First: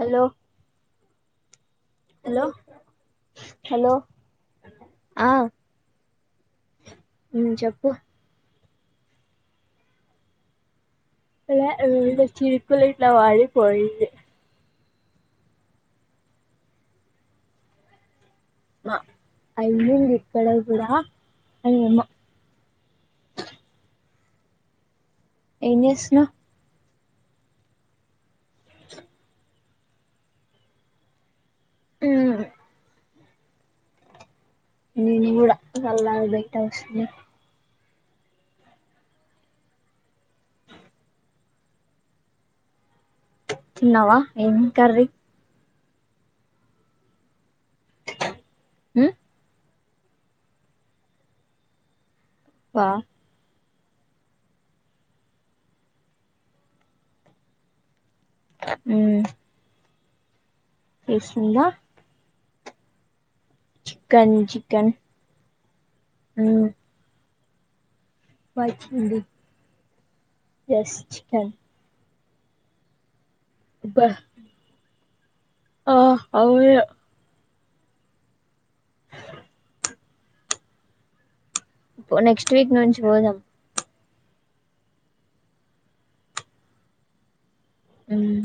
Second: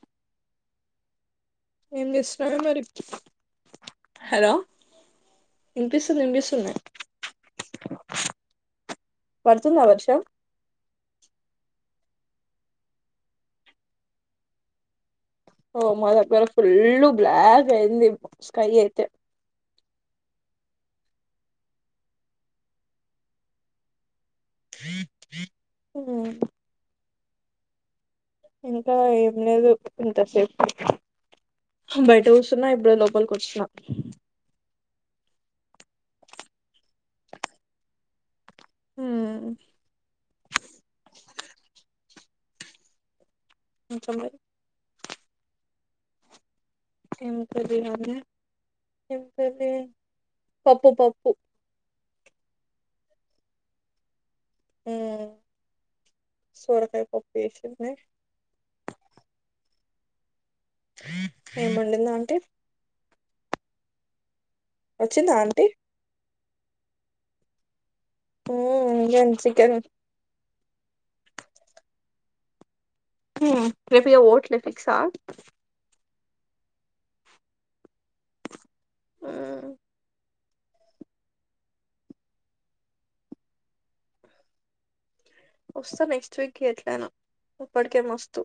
hello ఏం చేస్తున్నావే మరి హలో ఆ ఇనిపిస్తుం ఇనిపిస్తునాయ్ ఉమ్ చెప్పు పడుతుందా వర్షం లే ఉరికే చినుకులు ఇట్లా పడిపోయింది ఓ మొదటి వరుకు ఫుల్ బ్లాక్ అయింది స్కై ఆ అయితే అయిన్ ఇక్కడ కూడా ఏమో చేస్తున్నావ్ హ్మ్ ఇంకా ఏం లేదు ఇంతసేపు బయట కూసున్నా ఇప్పుడే లో పల్క్ వచ్చిన నేను కూడ సల్లగా బయటా కూసున్న హ్మ్ ఇంకా తిన్నావా మరి ఏం కార్రీ ఏం కర్రీ కాదే ఏం కర్రీ పప్పు పప్పు పా హ్మ్ సోరకాయ పప్పు చేసింది హ్మ్ ఏం వండినా అంటే చికన్ చి వచ్చిందా ఆంటీ హ్మ్ పో ఇంగేం చికెన్ ఎస్ చికెన్ హ్మ్ రేపు అబ్బా ఇయా ఓట్ల ఫిక్స్ ఆహ్ ఆ అవు ఇయా హ్మ్ నెక్స్ట్ వీక్ నుంచి పోదాం వస్తా నెక్స్ట్ వీక్ ఎట్లా అయినా ఇప్పటికే ఉమ్ మస్తు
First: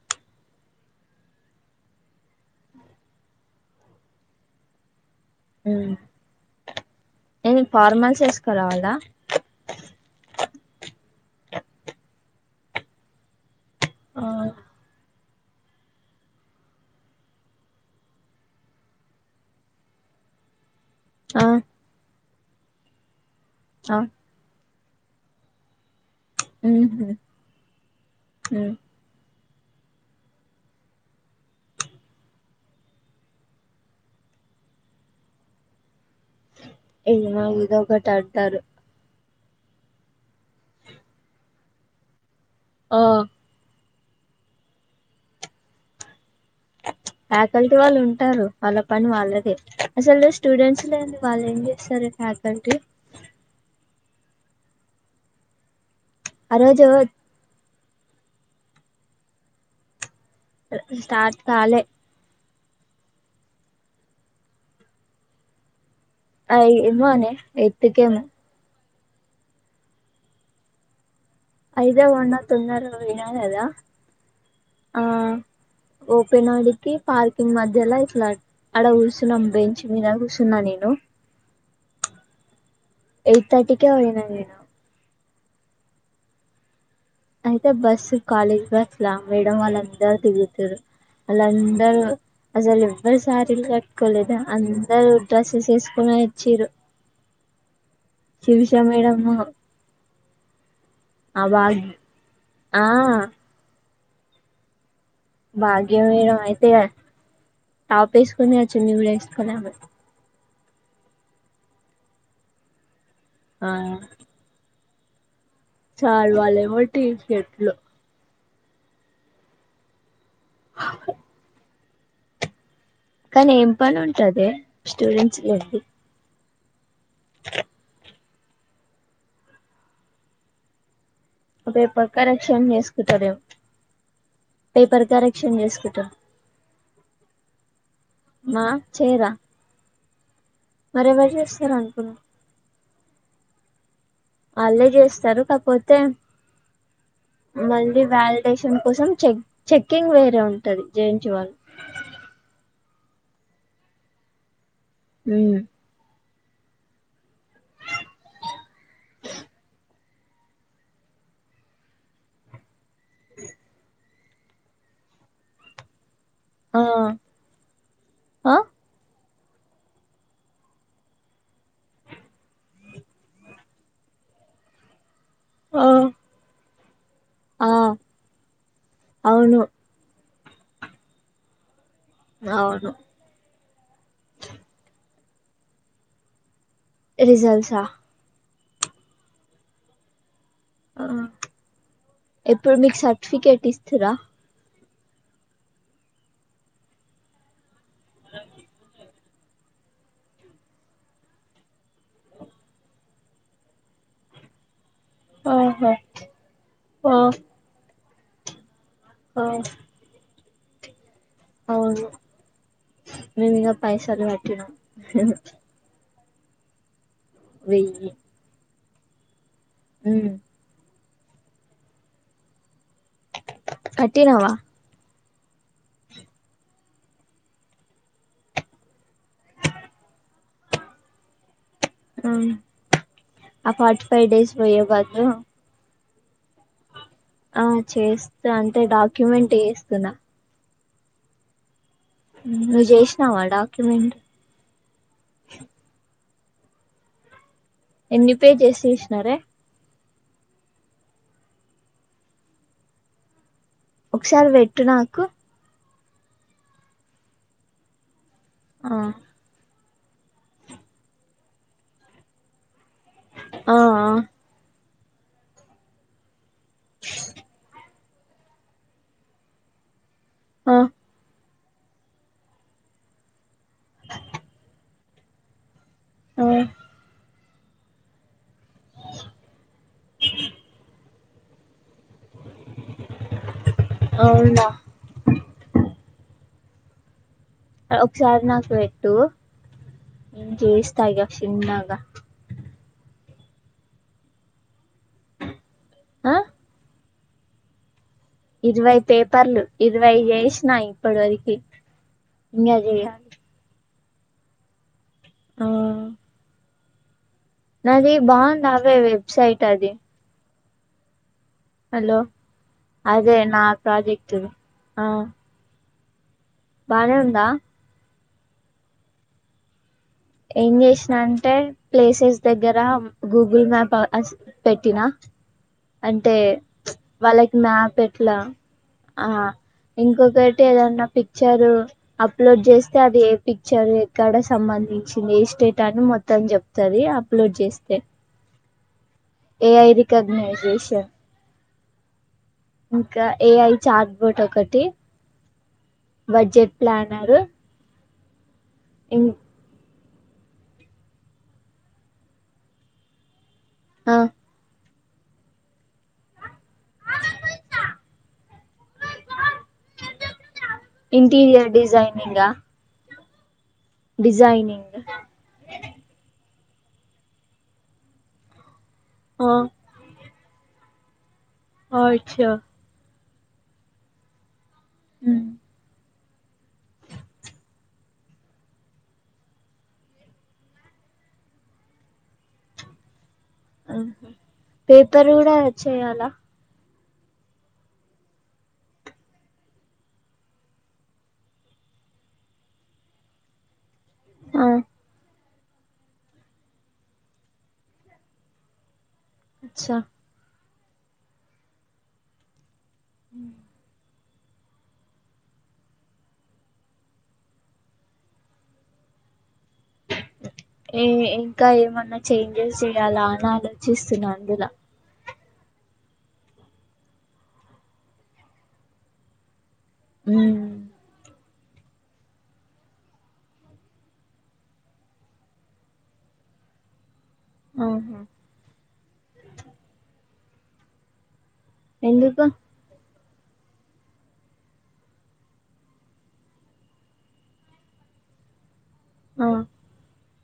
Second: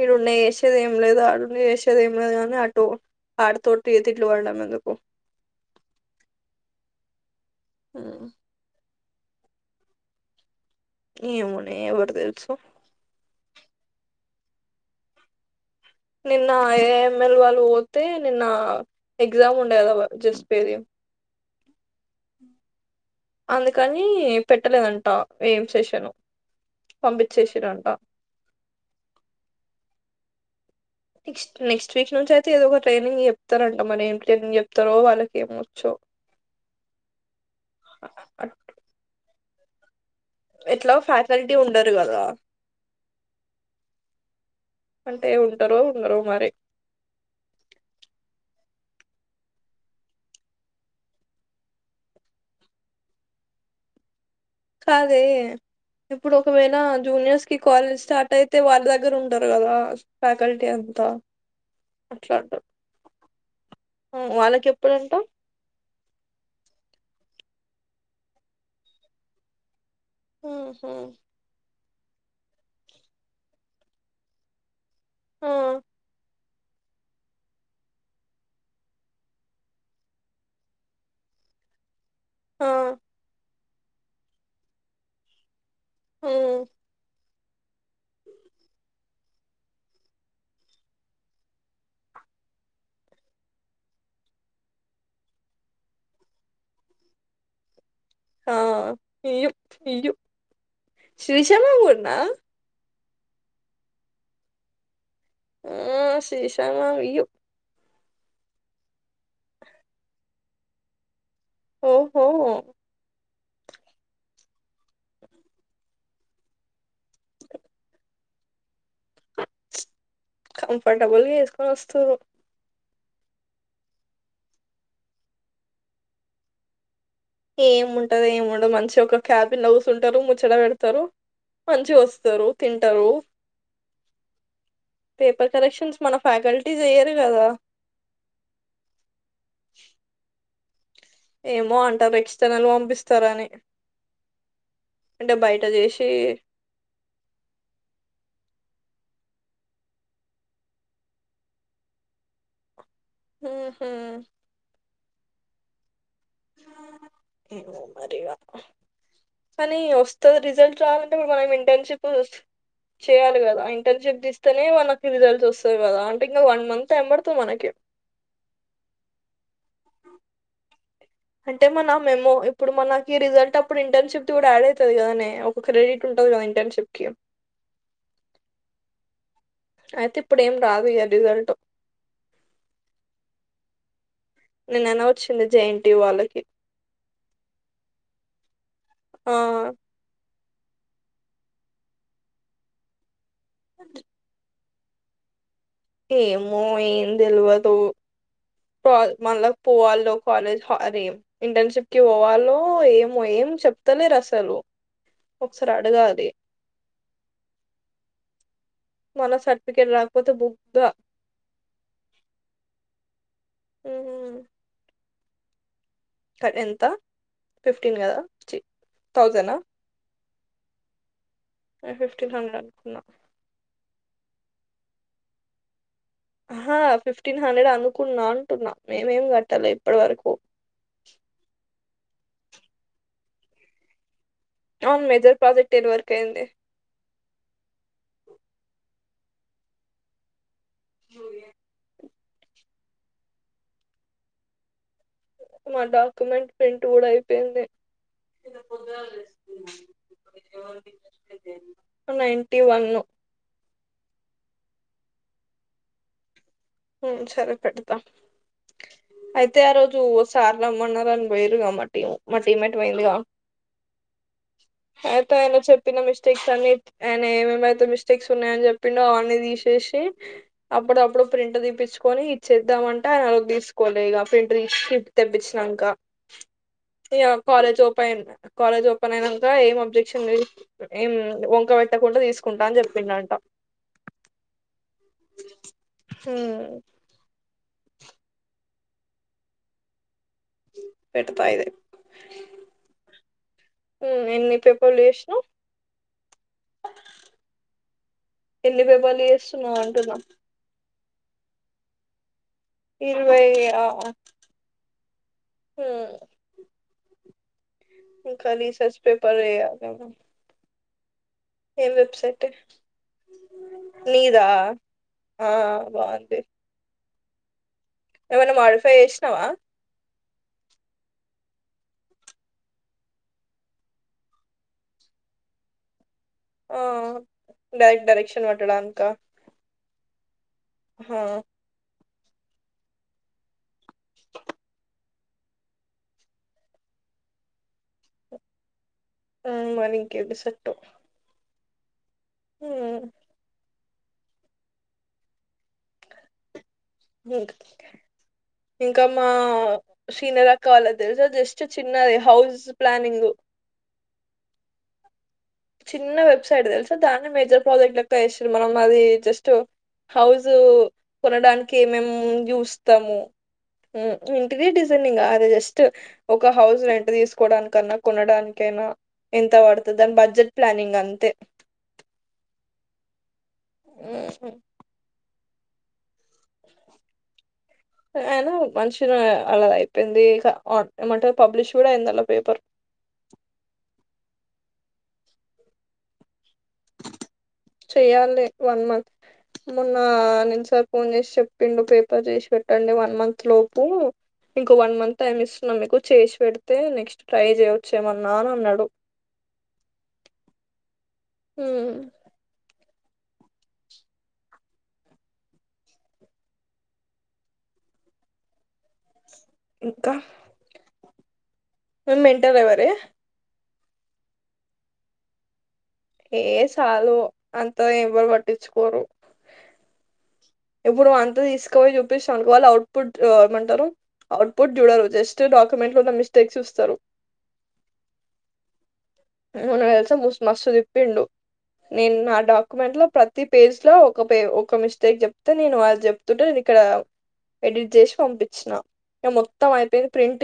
ఇడ ఉండఎస్ చేది ఏం లేదు ఆడుండి చేసేది ఏం లేదు కాని అటు ఆడతోటి తిట్లు పడడాం ఎందుకు హ్మ్ హ్మ్ ఫార్మల్స్ ఏస్కురావలా ఏమోనే ఎవరు తెలుసు ఆ నిన్న ఏఎంఎల్ వాళ్ళు పోతే నిన్న ఎగ్జామ్స్ ఉండే కదా జస్పెరియం ఆ ఆ అందుకని పెట్టలేదంట ఏం సెషను ఉహు పంపించేసిరు అంట ఉమ్ నెక్స్ట్ నెక్స్ట్ వీక్ నుంచి అయితే ఏదో ఒక ట్రైనింగ్ చెప్తారంట మరి ఏం ట్రైనింగ్ చెప్తారో వాళ్ళకి ఏమొచ్చో ఏమా ఇదో ఒకటి అంటారు ఎట్లా ఫ్యాకల్టీ ఉండరు కదా ఆ అంటే ఉంటరో ఉండరో మరి ఫ్యాకల్టీ వాళ్ళు ఉంటారు వాళ్ళ పని వాళ్ళదిే అసలు స్టూడెంట్స్ లేండి వాళ్ళు ఏం చేస్తారు హాప్పెన్ టు కాదే ఇప్పుడు ఆ ఒకవేళ రోజు జూనియర్స్ కి కాలేజ్ స్టార్ట్ అయితే వాళ్ళ దగ్గర ఉండరు కదా ఫ్యాకల్టీ అంతా స్టార్ట్ కాలే మాట్లాడడు వాళ్ళకి ఎప్పుడంటా అ ఏమ అనే ఎతికనే హు హ ఐదా ఒన్నా తిన్నారు ఏదదా ఆ ఓపెన్ అడికి పార్కింగ్ మధ్యలా ఇట్లా ఆడ కుర్సున్నా బెంచ్ మీద కుర్సున్నా నేను ఆ తటిిక ఉనేనా ఆ అయితే బస్ కాలేజ్ బస్ లా మేడం వాళ్ళ అందరు దిగుతారు వాళ్ళందరు అసలు ఎవ్వరు సారీలు కట్టుకోలేదుా అందరు డ్రెస్సెస్ వేసుకుని వచ్చిరు ఆ ఇయ్యు ఇయ్యూ అద [unintelligible] ఆ ఆ భాగ్యమేడం అయితేగా శ్రీశైలం ఇయ్యు టపేస్కునే చున్నీ కూడా ఎస్కునే రాదు ఓహో ఆహ్ చాల వాల మటి చెట్లు కంఫర్టబల్ గా ఎసుకోనీ వస్తారు కానీ ఏం పని ఉంటది స్టూడెంట్స్ కి ఏముంటది ఏముండదు మంచిగా ఒక క్యాపి న్సుంటారు ముచ్చట పెడతారు మంచిగా పేపర్ వస్తారు కరెక్షన్ తింటారు చేసుకుంటారేమో పేపర్ కరెక్షన్ కరెక్షన్స్ చేసుకుంటారు మన ఫ్యాకల్టీస్ చెయ్యరు కదా మా చేయరా మరెవరు చేస్తారు ఏమో అంటారు అనుకున్నా రక్షితనాలు పంపిస్తార అని వాళ్ళే చేస్తారు కాకపోతే మళ్ళీ వాలిడేషన్ కోసం చెక్ చెక్కింగ్ వేరే ఉంటది జె ఎన్ టి యు వాళ్ళు హుహా హ్మ్మ్ ఏమో మరివా కానీ వస్తె రిజల్ట్ రావాలంటే ఇప్పుడు మనం ఇంటర్న్షిప్ చేయాలి కదా ఇంటర్షిప్ తీస్తేనే వాళ్ళకు రిజల్ట్స్ వస్తుంది కదా అ ఇకా వన్ ఆ మంత్ అందరితో మనకి ఆ అంటే మన మేమో ఇప్పుడు మనకి రిజల్ట్ అప్పుడు ఇంటర్న్షిప్ కూడా యాడ్ అవుతుది కదానే ఒక ఆ క్రెడిట్ ఉంటుంది కదా ఇంటర్న్షిప్ కి ఆ అవును ఇప్పుడేం రాదు ఇక రిజల్ట్ అవును నిన్న నే వచ్చింది జే ఎన్ టి యు వాళ్ళకి రిసల్ట్సా ఆ ఆ ఎప్పుడు నీకు సర్టిఫికెట్ ఇస్తార ఏమో ఏం తెల్వదు [unintelligible] మళ్ళకా పోవాలో కాలేజ్ హే ఇంటర్న్షిప్ కి పోవాలో ఏమో ఏం చెప్తలేరా అసలు ఒకసారి ఆహా అడగాలి ఆ మన ఆ సార్టిఫట్ రాగపోథ బుక్ దా అవును మేను ఇంకా పైసలు కట్టినా ట్ ఎంత ఫిఫ్టీన్ గదా చీ థౌసండ్ ఆ హ్మ్మ్ నేను ఫిఫ్టీన్ హండ్రెడ్ అనుకున్నా కట్టినవా ఆ ఫిఫ్టీన్ హండ్రెడ్ అనుకున్నా అంటున్నా మేమేం గట్టాలి ఇప్పటి వరకు ఆ ఫార్టీ ఫైవ్ డేస్ పోయేవి గాదు కేంది ఆ చేస్తా అంటే డాక్యుమెంట్ ఎస్తున్నా నువ్వు చేసినావా డాక్యుమెంట్ మా డాక్యుమెంట్ ప్రింట్ కూడా అయిపోయింది ఎన్ని పేజేస్ ఎసినారే నైన్ంటి వన్ను ఒకసారి వెట్టు నాకు సరే పెడతా ఆ అయితే ఆ రోజు టు సార్లమ్మన్నార పోయిరుగా మా టీం మా టీమ్ మేట్ పోయందిగా ఆ అయితే ఆయన చెప్పిన మిస్టేక్స్ అన్ని ఆయన ఏమేమైతే మిస్టేక్స్ ఉన్నాయని చెప్పిండో అవని తీసేసి ఆ అప్పుడప్పుడు ప్రింట్ తీప్పించుకొని ఇచేద్దామంటే ఆయన తీసుకోలే ఇగా ప్రింట్ తీ తెప్పించినాంక హ్మ్మ్ కాలేజ్ ఓపెన్ కాలేజ్ ఓపెన్ అయిక ఏంబ్జెక్షన్ం వంక పెట్టకుండా తీసుకు కుంటాని చెప్పినంట అవునా ఒకసార్ నాకు వెట్టు చేస్తాగా చిన్నగా హ్మ్మ్ ఎన్ని పేపర్లు చేసినా ఆ ఇరవై పేపర్లు చేస్తున్నావ్ ఇరవై అంటున్నా చేసినా ఇప్పటి వరకి ఇంకా చేయాలి ఇరువై ఆ ఆ హ్మ్మ్ నాది బాగుంది అవే రీసెర్చ్ పేపర్ వెబ్సైట్ అది చేయాలేమో ఏం హలో వెబ్సైట్ అదే నా నీదా ప్రాజెక్టుది ఆ బావుంది బనే ఉందా ఏమైన్నా మాడిఫై చేసినావా ఏం చేసిన అంటే ప్లేసెస్ దగ్గర గూగుల్ మ్యాప్ పెట్టినా అంటే ఆ వాళ్ళకి మ్యాప్ డైరెక్ట్ ఎట్లా డైరెక్షన్ పట్టడానికా ఆ ఇంకొకటి ఏదన్నా ఆహా పిక్చరు అప్లోడ్ చేస్తే అది ఏ పిక్చర్ ఎక్కడ సంబంధి వచ్చింది ఏ స్టేటాని మొత్తాం చెప్తుంది అప్లోడ్ చేస్తే ఉమ్, ఏ ఐ మరి ఇంకేది సెట్ రికగ్నైజేషన్ ఇంకా ఏఐ చార్ట్ బోట్ ఒకటి బడ్జెట్ ప్లానర్ హ్మ్మ్ ఇంకా ఇం మా సీనర్ అక్కా వాలది తెల్సా జస్ట్ చిన్నది హౌస్ ప్లనింగ్ ఆ చిన్న వెబ్సైట్ తెలుసా దాన్ని మేజర్ ప్రాజెక్ట్ లక్క వేసారు మనం మాది జస్ట్ హౌజ ఇంటీరియర్ కొనడానికి మేము డిజైనింగ్ చూస్తాము ఏ ఇంటీరియర్ డిజైనింగ్ అదే బెస్ట్ ఒక్క హౌస్ రెంట్ తీసుకోవడానికన్నా కొనడానికైనా ఎంత పడుతుంది దాని బడ్జెట్ ప్లనింగ్ అంతె అచ్చా ఉహు హ అయినా మనిషనే అలా అయిపోయింది ఇక ఆటోమెటిక్ గా పబ్లిష్ కూడా అయింది ఆల పేపర్ ఆహ పేపర్ కూడా చేయాలా చెయాలే వన్ మంత్ మొన్న నినుసార్ ఫోన్ చేసి చెప్పిండు పేపర్ చేసి పెట్టండి వన్ మంత్ లోపు ఆ ఇంకో వన్ మంత్ టైం ఇస్ మనకు చేసి పెడితే నెక్స్ట్ ట్రై చేయవచ్చేమన్న అని అన్నాడు అచ్చా ఊ ఊ ఇంకా ఏ ఇంకా ఏమన్నా మెంటల్ చేంజెస్ ఎవరే చేయాలా అని అలో చూస్తున్నా అందులా ఏ సాలు అంత ఎవరు పట్టించుకోరు ఉమ్ ఇప్పుడు అంత తీసుకు ఎక్వ చూపిసవనుకో వాళ్ అట్పుుట్ ఏమంటారు అవుట్ పుట్ జూడరు జస్ట్ డాక్యుమెంట్ లో ఉన్న మిస్టేక్స్ చూ సరు ఆహా మొన్న తెలుసా ముసు మస్ తిప్పిండు నేను నా ఎందుకు డాక్యుమెంట్ లో ప్ర తి పేజ్ లో ఒక పే ఒక మిస్టేక్ చెప్తే నేను వాళ్ళు చెప్తుంటే నేను ఇక్కడ ఎడిట్ చేసి పంపించిన ఇక ఆ మొత్తం అయిపోయింది ప్రింట్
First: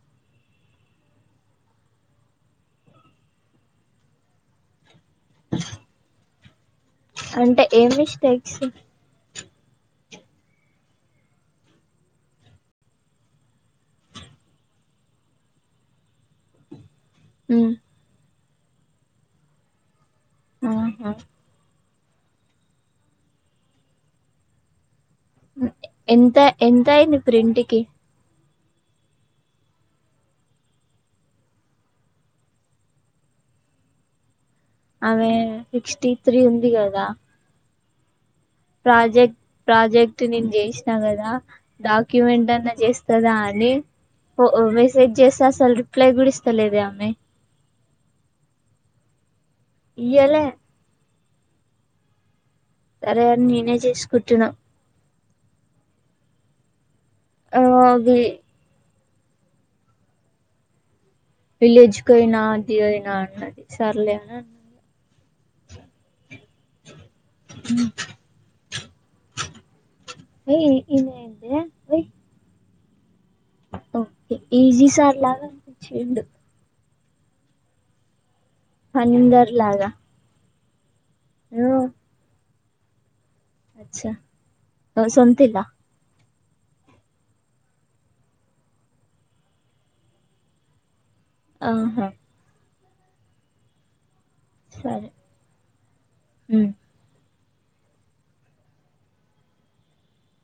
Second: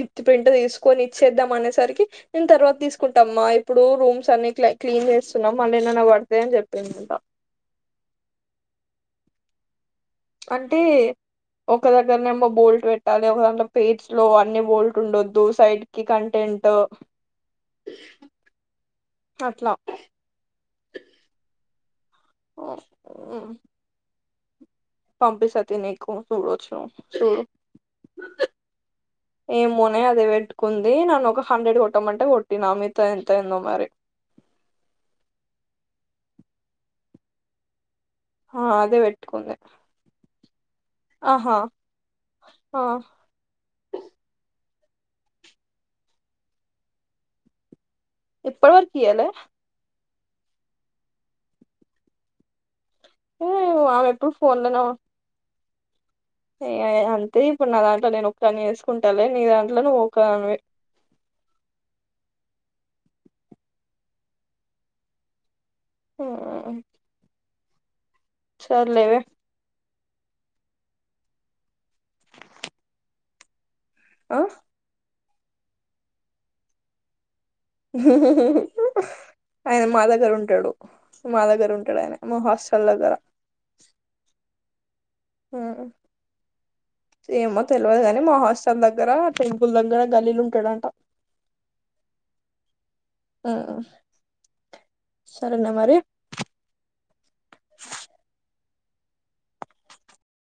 ఇత్ తి పెంట తీసుకొని ఇచ్చేద్దాం అనేసరికి నేను తర్వాత తీసుకు కుంటామ్మా ఇప్పుడు రూమ్స్ అన్నిట్లయ్ క్లీన్ చేస్తున్నాం మళ్ళీ ఏన్నన పడతయ్ అని చెప్పిందంట అంటే ఏం మిస్టేక్స్ అంటే ఒక దగ్గరనేమో బోల్ట్ పెట్టాలి ఒక దాంట్ల పేజ్ స్లో అన్ని బోల్ట్ ఉండొద్దు సైడ్ కి కంటే టెంటో ఉమ్ అట్లా ఆహా ఒ ఊ పంపిస్తా తియ్ నీకు ఎంత చూడచ్చు ఎంత అయింది చూడు ప్రింట్కి ఏమోనే అది పెట్టుకుంది నన్ను ఒక హండ్రెడ్ కొట్టమంటే కొట్టినా మీతో ఎంతైందో మరి [inaudible] ఆమె సిక్స్టీ త్రీ ఉంది కదా ఆ అదే ప్రాజెక్ట్ పెట్టుకుంది ప్రాజెక్ట్ నేను చేసినా కదా ఆహా డాక్యుమెంట్ అన్నా ఆ చేస్తదా అని ని ఒ మెసేజ్ చేస్తే అసలు రిప్లై గుడ ఇస్తలేదే ఆమె ఇప్పుడి వరకు ఇయలే ఇయలే సరే అని నేనే ఆమె ఎప్పుడు చేసుకుంటున్నా ఫోన్ లోనే ఉం- ఏ అంతే ఆ ఇప్పుడు నా దాంట్ల వి నేను ఒక్కని చేసు కుంటలే నీ దాంట్ల నువ్వు ఒక్కదానివే విలేజ్ కు ఒయినా అది ఒయినా అన్నది సర్లే అని అన్న ఆ ఉ సర్లేవే [unintelligible] ఓకే ఆ ఈజీ సార్లాగా చేద్దం హనీందర్ ఆయన లాగా మా దగ్గర ఉంటడు మా దగ్గర ఉంటడు ఆయన మా హాస్టల్ దగ్గర అచ్చ సొంతిల్లా ఉమ్, ఏమో తెలవదు కాని మా హాస్టల్ దగ్గర టెంపుల్ దగ్గర గల్లీల ఉంటడంట ఆహా ఆ సరే సరేనే మరి ఉమ్